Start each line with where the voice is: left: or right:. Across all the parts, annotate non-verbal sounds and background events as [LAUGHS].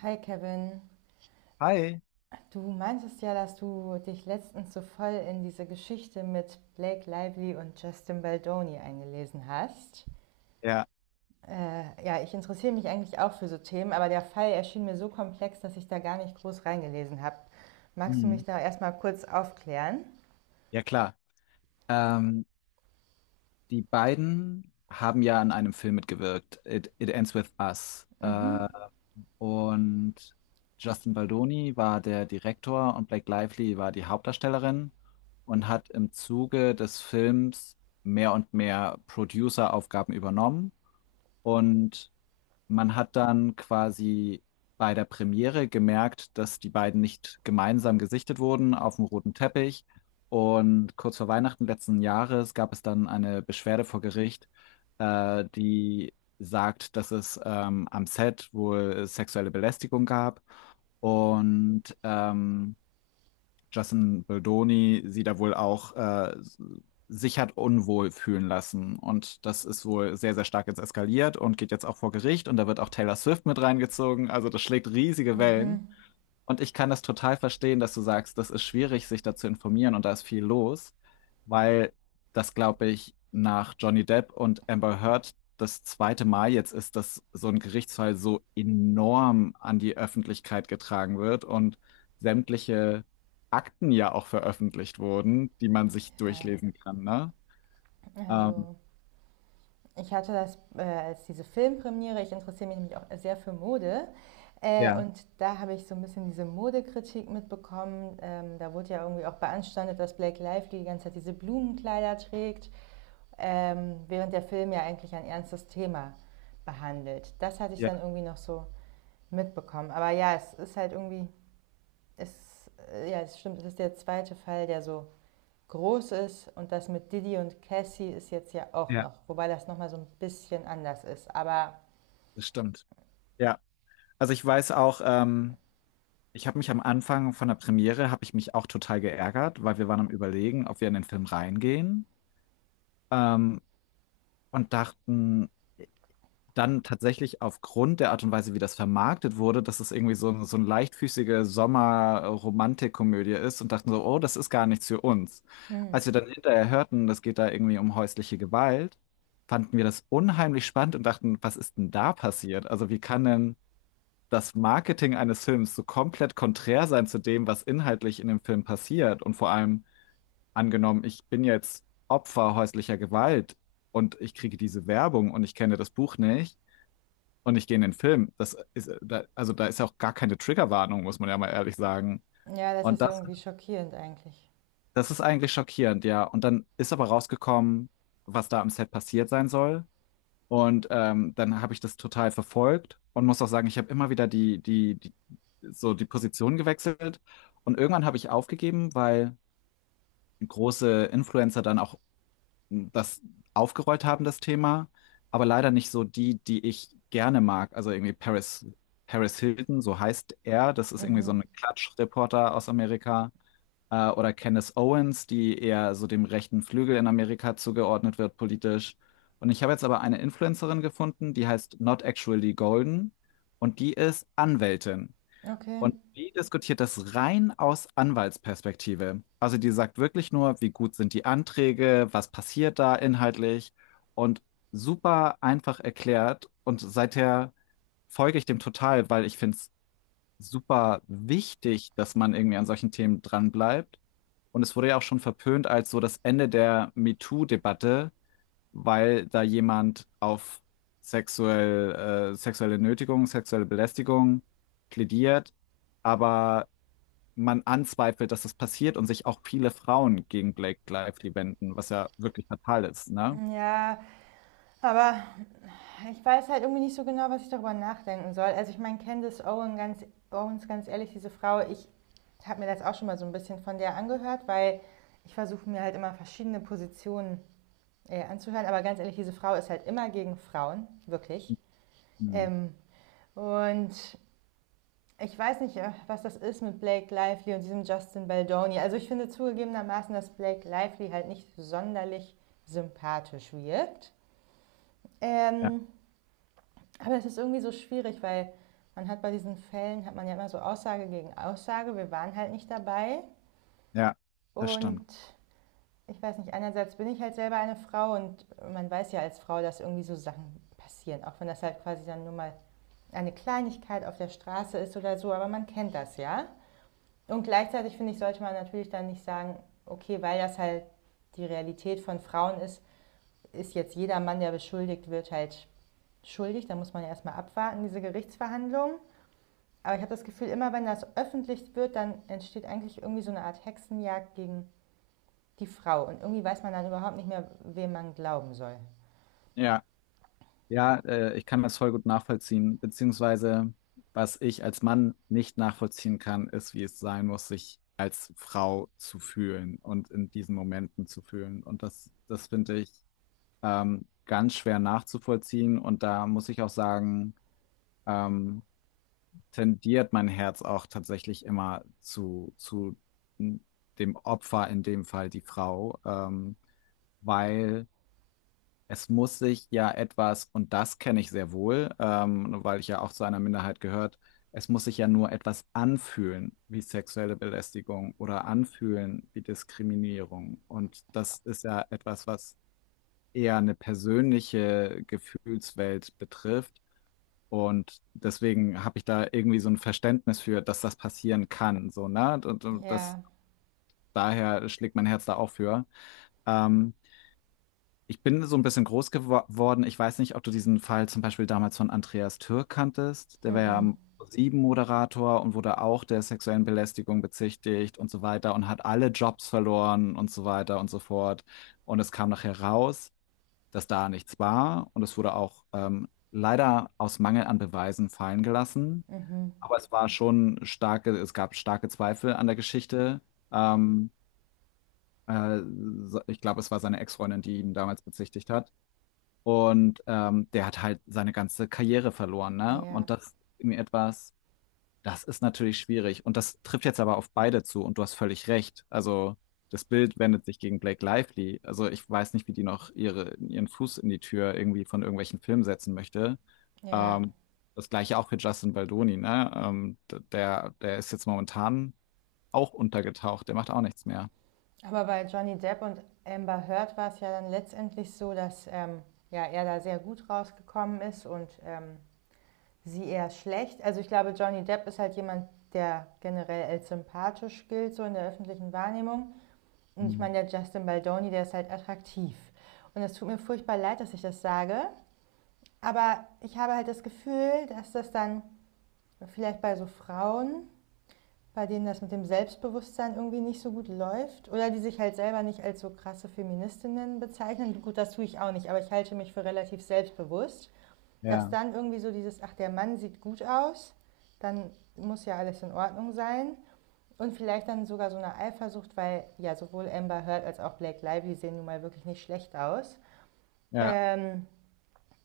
right: Hi Kevin,
left: Hi.
right: du meintest ja, dass du dich letztens so voll in diese Geschichte mit Blake Lively und Justin Baldoni eingelesen hast.
left: Ja.
right: Ja, Ich interessiere mich eigentlich auch für so Themen, aber der Fall erschien mir so komplex, dass ich da gar nicht groß reingelesen habe. Magst du mich
left: Hm,
right: da erstmal kurz aufklären?
left: ja klar. Ähm, Die beiden haben ja an einem Film mitgewirkt, It Ends With Us. Und Justin Baldoni war der Direktor und Blake Lively war die Hauptdarstellerin und hat im Zuge des Films mehr und mehr Producer-Aufgaben übernommen. Und man hat dann quasi bei der Premiere gemerkt, dass die beiden nicht gemeinsam gesichtet wurden auf dem roten Teppich. Und kurz vor Weihnachten letzten Jahres gab es dann eine Beschwerde vor Gericht, die sagt, dass es am Set wohl sexuelle Belästigung gab. Und Justin Baldoni sie da wohl auch sich hat unwohl fühlen lassen. Und das ist wohl sehr, sehr stark jetzt eskaliert und geht jetzt auch vor Gericht. Und da wird auch Taylor Swift mit reingezogen. Also das schlägt riesige Wellen. Und ich kann das total verstehen, dass du sagst, das ist schwierig, sich da zu informieren und da ist viel los, weil das, glaube ich, nach Johnny Depp und Amber Heard das zweite Mal jetzt ist, dass so ein Gerichtsfall so enorm an die Öffentlichkeit getragen wird und sämtliche Akten ja auch veröffentlicht wurden, die man sich
right: Ja,
left: durchlesen kann, ne? Ähm,
right: also ich hatte das als diese Filmpremiere, ich interessiere mich nämlich auch sehr für Mode.
left: ja,
right: Und da habe ich so ein bisschen diese Modekritik mitbekommen. Da wurde ja irgendwie auch beanstandet, dass Blake Lively die ganze Zeit diese Blumenkleider trägt, während der Film ja eigentlich ein ernstes Thema behandelt. Das hatte ich
left: ja,
right: dann irgendwie noch so mitbekommen. Aber ja, es ist halt irgendwie, es stimmt, es ist der zweite Fall, der so groß ist, und das mit Didi und Cassie ist jetzt ja auch
left: ja,
right: noch, wobei das nochmal so ein bisschen anders ist. Aber
left: das stimmt. Ja, also ich weiß auch, ich habe mich am Anfang von der Premiere habe ich mich auch total geärgert, weil wir waren am Überlegen, ob wir in den Film reingehen, ähm, und dachten äh, dann tatsächlich aufgrund der Art und Weise, wie das vermarktet wurde, dass es irgendwie so, so eine leichtfüßige Sommer-Romantikkomödie ist und dachten so, oh, das ist gar nichts für uns.
right: hm,
left: Als wir dann hinterher hörten, das geht da irgendwie um häusliche Gewalt, fanden wir das unheimlich spannend und dachten, was ist denn da passiert? Also wie kann denn das Marketing eines Films so komplett konträr sein zu dem, was inhaltlich in dem Film passiert. Und vor allem angenommen, ich bin jetzt Opfer häuslicher Gewalt und ich kriege diese Werbung und ich kenne das Buch nicht und ich gehe in den Film. Das ist, da, also da ist ja auch gar keine Triggerwarnung, muss man ja mal ehrlich sagen.
right: ja, das
left: Und
right: ist
left: das,
right: irgendwie schockierend eigentlich.
left: das ist eigentlich schockierend, ja. Und dann ist aber rausgekommen, was da am Set passiert sein soll. Und dann habe ich das total verfolgt und muss auch sagen, ich habe immer wieder so die Position gewechselt. Und irgendwann habe ich aufgegeben, weil große Influencer dann auch das aufgerollt haben, das Thema, aber leider nicht so die, die ich gerne mag. Also irgendwie Paris Hilton, so heißt er. Das ist irgendwie so
right: Mhm,
left: ein Klatschreporter aus Amerika. Oder Candace Owens, die eher so dem rechten Flügel in Amerika zugeordnet wird politisch. Und ich habe jetzt aber eine Influencerin gefunden, die heißt Not Actually Golden und die ist Anwältin.
right: okay.
left: Und die diskutiert das rein aus Anwaltsperspektive. Also die sagt wirklich nur, wie gut sind die Anträge, was passiert da inhaltlich und super einfach erklärt. Und seither folge ich dem total, weil ich finde es super wichtig, dass man irgendwie an solchen Themen dranbleibt. Und es wurde ja auch schon verpönt als so das Ende der MeToo-Debatte, weil da jemand auf sexuelle Nötigung, sexuelle Belästigung plädiert. Aber man anzweifelt, dass das passiert und sich auch viele Frauen gegen Blake Lively wenden, was ja wirklich fatal ist, ne?
right: Ja, aber ich weiß halt irgendwie nicht so genau, was ich darüber nachdenken soll. Also ich meine, Candice Owens, ganz ehrlich, diese Frau, ich habe mir das auch schon mal so ein bisschen von der angehört, weil ich versuche mir halt immer verschiedene Positionen anzuhören. Aber ganz ehrlich, diese Frau ist halt immer gegen Frauen, wirklich.
left: Hm.
right: Ähm, und ich weiß nicht, was das ist mit Blake Lively und diesem Justin Baldoni. Also ich finde zugegebenermaßen, dass Blake Lively halt nicht sonderlich sympathisch wirkt.
left: Ja,
right: Ähm, aber es ist irgendwie so schwierig, weil man hat bei diesen Fällen, hat man ja immer so Aussage gegen Aussage. Wir waren halt nicht dabei.
left: ja, das stimmt.
right: Und ich weiß nicht, einerseits bin ich halt selber eine Frau und man weiß ja als Frau, dass irgendwie so Sachen passieren. Auch wenn das halt quasi dann nur mal eine Kleinigkeit auf der Straße ist oder so. Aber man kennt das ja. Und gleichzeitig finde ich, sollte man natürlich dann nicht sagen, okay, weil das halt die Realität von Frauen ist, ist jetzt jeder Mann, der beschuldigt wird, halt schuldig. Da muss man ja erstmal abwarten, diese Gerichtsverhandlung. Aber ich habe das Gefühl, immer wenn das öffentlich wird, dann entsteht eigentlich irgendwie so eine Art Hexenjagd gegen die Frau. Und irgendwie weiß man dann überhaupt nicht mehr, wem man glauben soll.
left: Ja, ja, ich, kann das voll gut nachvollziehen, beziehungsweise was ich als Mann nicht nachvollziehen kann, ist, wie es sein muss, sich als Frau zu fühlen und in diesen Momenten zu fühlen. Und das, das finde ich ganz schwer nachzuvollziehen. Und da muss ich auch sagen, ähm, tendiert mein Herz auch tatsächlich immer zu dem Opfer, in dem Fall die Frau, weil es muss sich ja etwas, und das kenne ich sehr wohl, weil ich ja auch zu einer Minderheit gehört, es muss sich ja nur etwas anfühlen wie sexuelle Belästigung oder anfühlen wie Diskriminierung. Und das ist ja etwas, was eher eine persönliche Gefühlswelt betrifft. Und deswegen habe ich da irgendwie so ein Verständnis für, dass das passieren kann. So, ne? Und das,
right: Ja,
left: daher schlägt mein Herz da auch für. Ähm, Ich bin so ein bisschen groß geworden. Ich weiß nicht, ob du diesen Fall zum Beispiel damals von Andreas Türk kanntest. Der war ja
right: mhm,
left: am pro moderator und wurde auch der sexuellen Belästigung bezichtigt und so weiter und hat alle Jobs verloren und so weiter und so fort. Und es kam nachher raus, dass da nichts war und es wurde auch leider aus Mangel an Beweisen fallen gelassen. Aber es war schon starke, es gab starke Zweifel an der Geschichte. Ähm, äh, Ich glaube, es war seine Ex-Freundin, die ihn damals bezichtigt hat. Und der hat halt seine ganze Karriere verloren,
right: mhm,
left: ne?
right: ja,
left: Und das ist mir etwas, das ist natürlich schwierig und das trifft jetzt aber auf beide zu und du hast völlig recht. Also das Bild wendet sich gegen Blake Lively. Also ich weiß nicht, wie die noch ihren Fuß in die Tür irgendwie von irgendwelchen Filmen setzen möchte.
right: ja.
left: Ähm, Das gleiche auch für Justin Baldoni, ne? Der ist jetzt momentan auch untergetaucht, der macht auch nichts mehr.
right: Aber bei Johnny Depp und Amber Heard war es ja dann letztendlich so, dass ja, er da sehr gut rausgekommen ist und sie eher schlecht. Also ich glaube, Johnny Depp ist halt jemand, der generell als sympathisch gilt, so in der öffentlichen Wahrnehmung. Und ich
left: Hm.
right: meine, der Justin Baldoni, der ist halt attraktiv. Und es tut mir furchtbar leid, dass ich das sage. Aber ich habe halt das Gefühl, dass das dann vielleicht bei so Frauen, bei denen das mit dem Selbstbewusstsein irgendwie nicht so gut läuft oder die sich halt selber nicht als so krasse Feministinnen bezeichnen. Gut, das tue ich auch nicht, aber ich halte mich für relativ selbstbewusst, dass
left: Ja.
right: dann irgendwie so dieses, ach, der Mann sieht gut aus, dann muss ja alles in Ordnung sein. Und vielleicht dann sogar so eine Eifersucht, weil ja sowohl Amber Heard als auch Blake Lively sehen nun mal wirklich nicht schlecht aus.
left: Ja.
right: Ähm,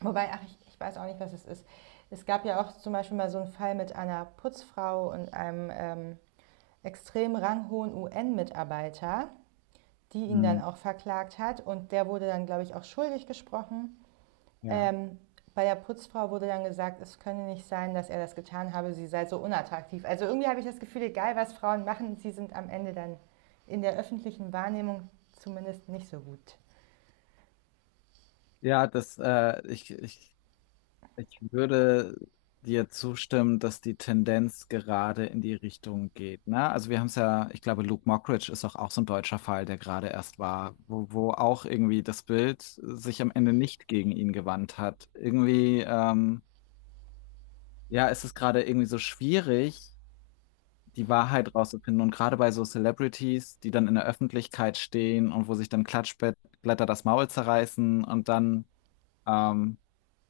right: wobei, ach, ich weiß auch nicht, was es ist. Es gab ja auch zum Beispiel mal so einen Fall mit einer Putzfrau und einem extrem ranghohen UN-Mitarbeiter, die ihn
left: Hm.
right: dann auch verklagt hat. Und der wurde dann, glaube ich, auch schuldig gesprochen.
left: Ja.
right: Ähm, bei der Putzfrau wurde dann gesagt, es könne nicht sein, dass er das getan habe, sie sei so unattraktiv. Also irgendwie habe ich das Gefühl, egal was Frauen machen, sie sind am Ende dann in der öffentlichen Wahrnehmung zumindest nicht so gut.
left: Ja, das, ich, ich Ich würde dir zustimmen, dass die Tendenz gerade in die Richtung geht. Ne? Also wir haben es ja, ich glaube, Luke Mockridge ist auch, auch so ein deutscher Fall, der gerade erst war, wo auch irgendwie das Bild sich am Ende nicht gegen ihn gewandt hat. Irgendwie, ja, es ist gerade irgendwie so schwierig, die Wahrheit rauszufinden. Und gerade bei so Celebrities, die dann in der Öffentlichkeit stehen und wo sich dann Klatschblätter das Maul zerreißen und dann ähm,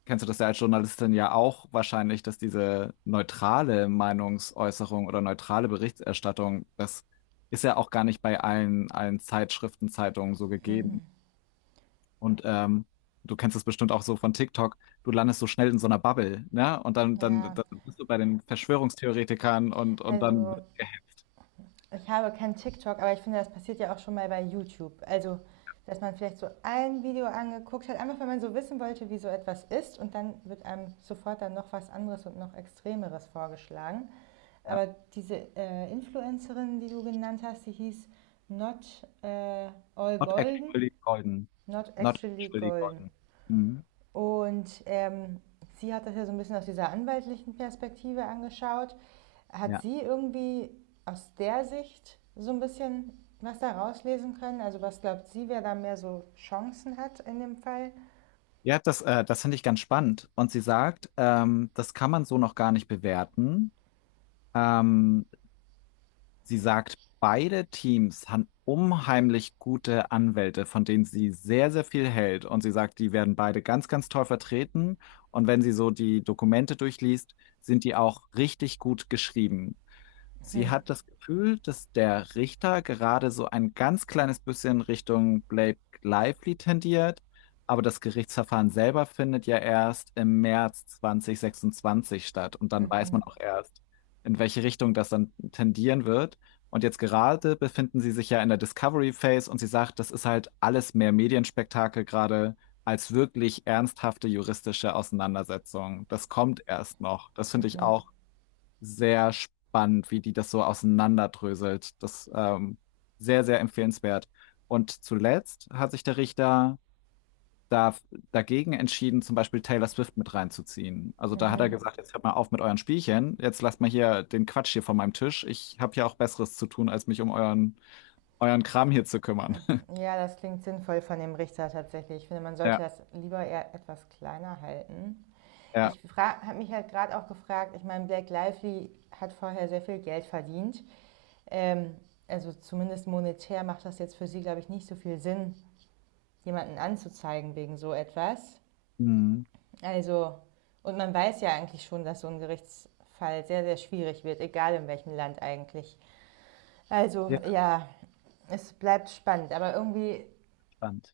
left: kennst du das ja als Journalistin ja auch wahrscheinlich, dass diese neutrale Meinungsäußerung oder neutrale Berichterstattung, das ist ja auch gar nicht bei allen Zeitschriften, Zeitungen so gegeben. Und du kennst es bestimmt auch so von TikTok, du landest so schnell in so einer Bubble, ne? Und
right: Ja,
left: dann bist du bei den Verschwörungstheoretikern und dann
right: also
left: wird
right: ich habe kein TikTok, aber ich finde, das passiert ja auch schon mal bei YouTube. Also, dass man vielleicht so ein Video angeguckt hat, einfach wenn man so wissen wollte, wie so etwas ist und dann wird einem sofort dann noch was anderes und noch Extremeres vorgeschlagen.
left: ja,
right: Aber diese Influencerin, die du genannt hast, die hieß Not All
left: not
right: Golden,
left: actually golden.
right: Not
left: Not
right: Actually
left: actually
right: Golden.
left: golden. Mhm.
right: Und sie hat das ja so ein bisschen aus dieser anwaltlichen Perspektive angeschaut. Hat
left: Ja.
right: sie irgendwie aus der Sicht so ein bisschen was da rauslesen können? Also was glaubt sie, wer da mehr so Chancen hat in dem Fall?
left: Ja, das finde ich ganz spannend. Und sie sagt, das kann man so noch gar nicht bewerten. Ähm, Sie sagt, beide Teams haben unheimlich gute Anwälte, von denen sie sehr, sehr viel hält. Und sie sagt, die werden beide ganz, ganz toll vertreten. Und wenn sie so die Dokumente durchliest, sind die auch richtig gut geschrieben. Sie hat das Gefühl, dass der Richter gerade so ein ganz kleines bisschen Richtung Blake Lively tendiert, aber das Gerichtsverfahren selber findet ja erst im März 2026 statt und dann weiß
right: Mhm,
left: man auch erst, in welche Richtung das dann tendieren wird. Und jetzt gerade befinden sie sich ja in der Discovery Phase und sie sagt, das ist halt alles mehr Medienspektakel gerade als wirklich ernsthafte juristische Auseinandersetzung. Das kommt erst noch. Das finde ich
right: mhm,
left: auch sehr spannend, wie die das so auseinanderdröselt. Das sehr, sehr empfehlenswert. Und zuletzt hat sich der Richter da dagegen entschieden, zum Beispiel Taylor Swift mit reinzuziehen. Also da hat er
right: mhm.
left: gesagt, jetzt hört mal auf mit euren Spielchen, jetzt lasst mal hier den Quatsch hier von meinem Tisch. Ich habe ja auch Besseres zu tun, als mich um euren Kram hier zu kümmern. [LAUGHS]
right: Ja, das klingt sinnvoll von dem Richter tatsächlich. Ich finde, man sollte
left: Ja,
right: das lieber eher etwas kleiner halten.
left: ja.
right: Ich habe mich halt gerade auch gefragt, ich meine, Black Lively hat vorher sehr viel Geld verdient. Ähm, also zumindest monetär macht das jetzt für sie, glaube ich, nicht so viel Sinn, jemanden anzuzeigen wegen so etwas.
left: Mhm.
right: Also, und man weiß ja eigentlich schon, dass so ein Gerichtsfall sehr, sehr schwierig wird, egal in welchem Land eigentlich. Also,
left: Ja,
right: ja, es bleibt spannend, aber irgendwie
left: spannend.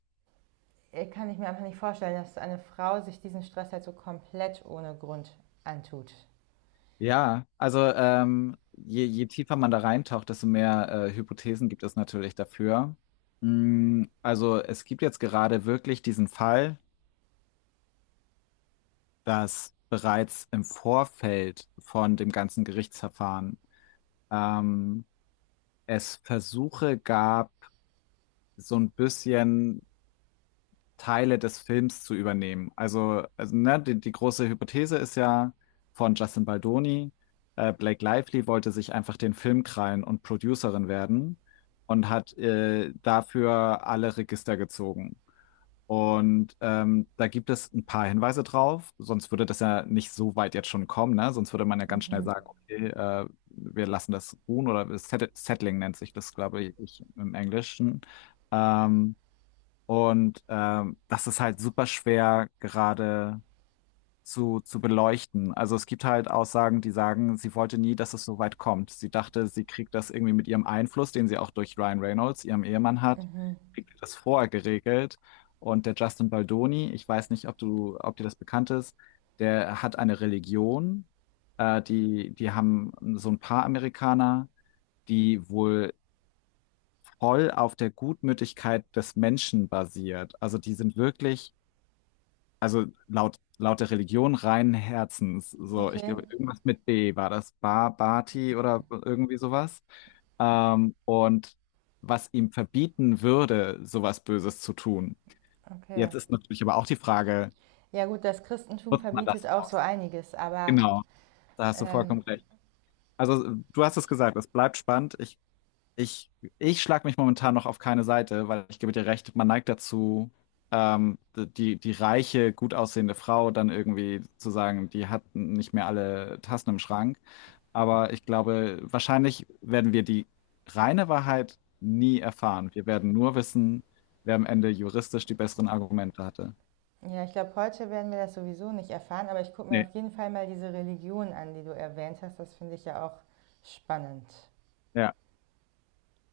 right: kann ich mir einfach nicht vorstellen, dass eine Frau sich diesen Stress halt so komplett ohne Grund antut.
left: Ja, also je tiefer man da reintaucht, desto mehr Hypothesen gibt es natürlich dafür. Mm, also es gibt jetzt gerade wirklich diesen Fall, dass bereits im Vorfeld von dem ganzen Gerichtsverfahren ähm, es Versuche gab, so ein bisschen Teile des Films zu übernehmen. Also ne, die große Hypothese ist ja von Justin Baldoni, Blake Lively wollte sich einfach den Film krallen und Producerin werden und hat dafür alle Register gezogen. Und da gibt es ein paar Hinweise drauf, sonst würde das ja nicht so weit jetzt schon kommen, ne? Sonst würde man ja ganz schnell
right: Mhm,
left: sagen, okay, wir lassen das ruhen oder das Settling nennt sich das, glaube ich, im Englischen. Ähm, Das ist halt super schwer gerade zu beleuchten. Also es gibt halt Aussagen, die sagen, sie wollte nie, dass es so weit kommt. Sie dachte, sie kriegt das irgendwie mit ihrem Einfluss, den sie auch durch Ryan Reynolds, ihrem Ehemann hat,
right: mhm.
left: kriegt sie das vorher geregelt. Und der Justin Baldoni, ich weiß nicht, ob dir das bekannt ist, der hat eine Religion. Die haben so ein paar Amerikaner, die wohl voll auf der Gutmütigkeit des Menschen basiert. Also die sind wirklich also laut der Religion reinen Herzens. So, ich
right: Okay,
left: glaube, irgendwas mit B war das. Ba, Bati oder irgendwie sowas. Und was ihm verbieten würde, sowas Böses zu tun.
right: okay.
left: Jetzt ist natürlich aber auch die Frage,
right: Ja gut, das Christentum
left: macht man das
right: verbietet auch so
left: aus?
right: einiges, aber
left: Genau, da hast du
right: ähm,
left: vollkommen recht. Also, du hast es gesagt, es bleibt spannend. Ich, Ich schlage mich momentan noch auf keine Seite, weil ich gebe dir recht, man neigt dazu, die reiche, gut aussehende Frau dann irgendwie zu sagen, die hat nicht mehr alle Tassen im Schrank. Aber ich glaube, wahrscheinlich werden wir die reine Wahrheit nie erfahren. Wir werden nur wissen, wer am Ende juristisch die besseren Argumente hatte.
right: ja, ich glaube, heute werden wir das sowieso nicht erfahren, aber ich gucke mir
left: Nee.
right: auf jeden Fall mal diese Religion an, die du erwähnt hast. Das finde ich ja auch spannend.
left: Ja.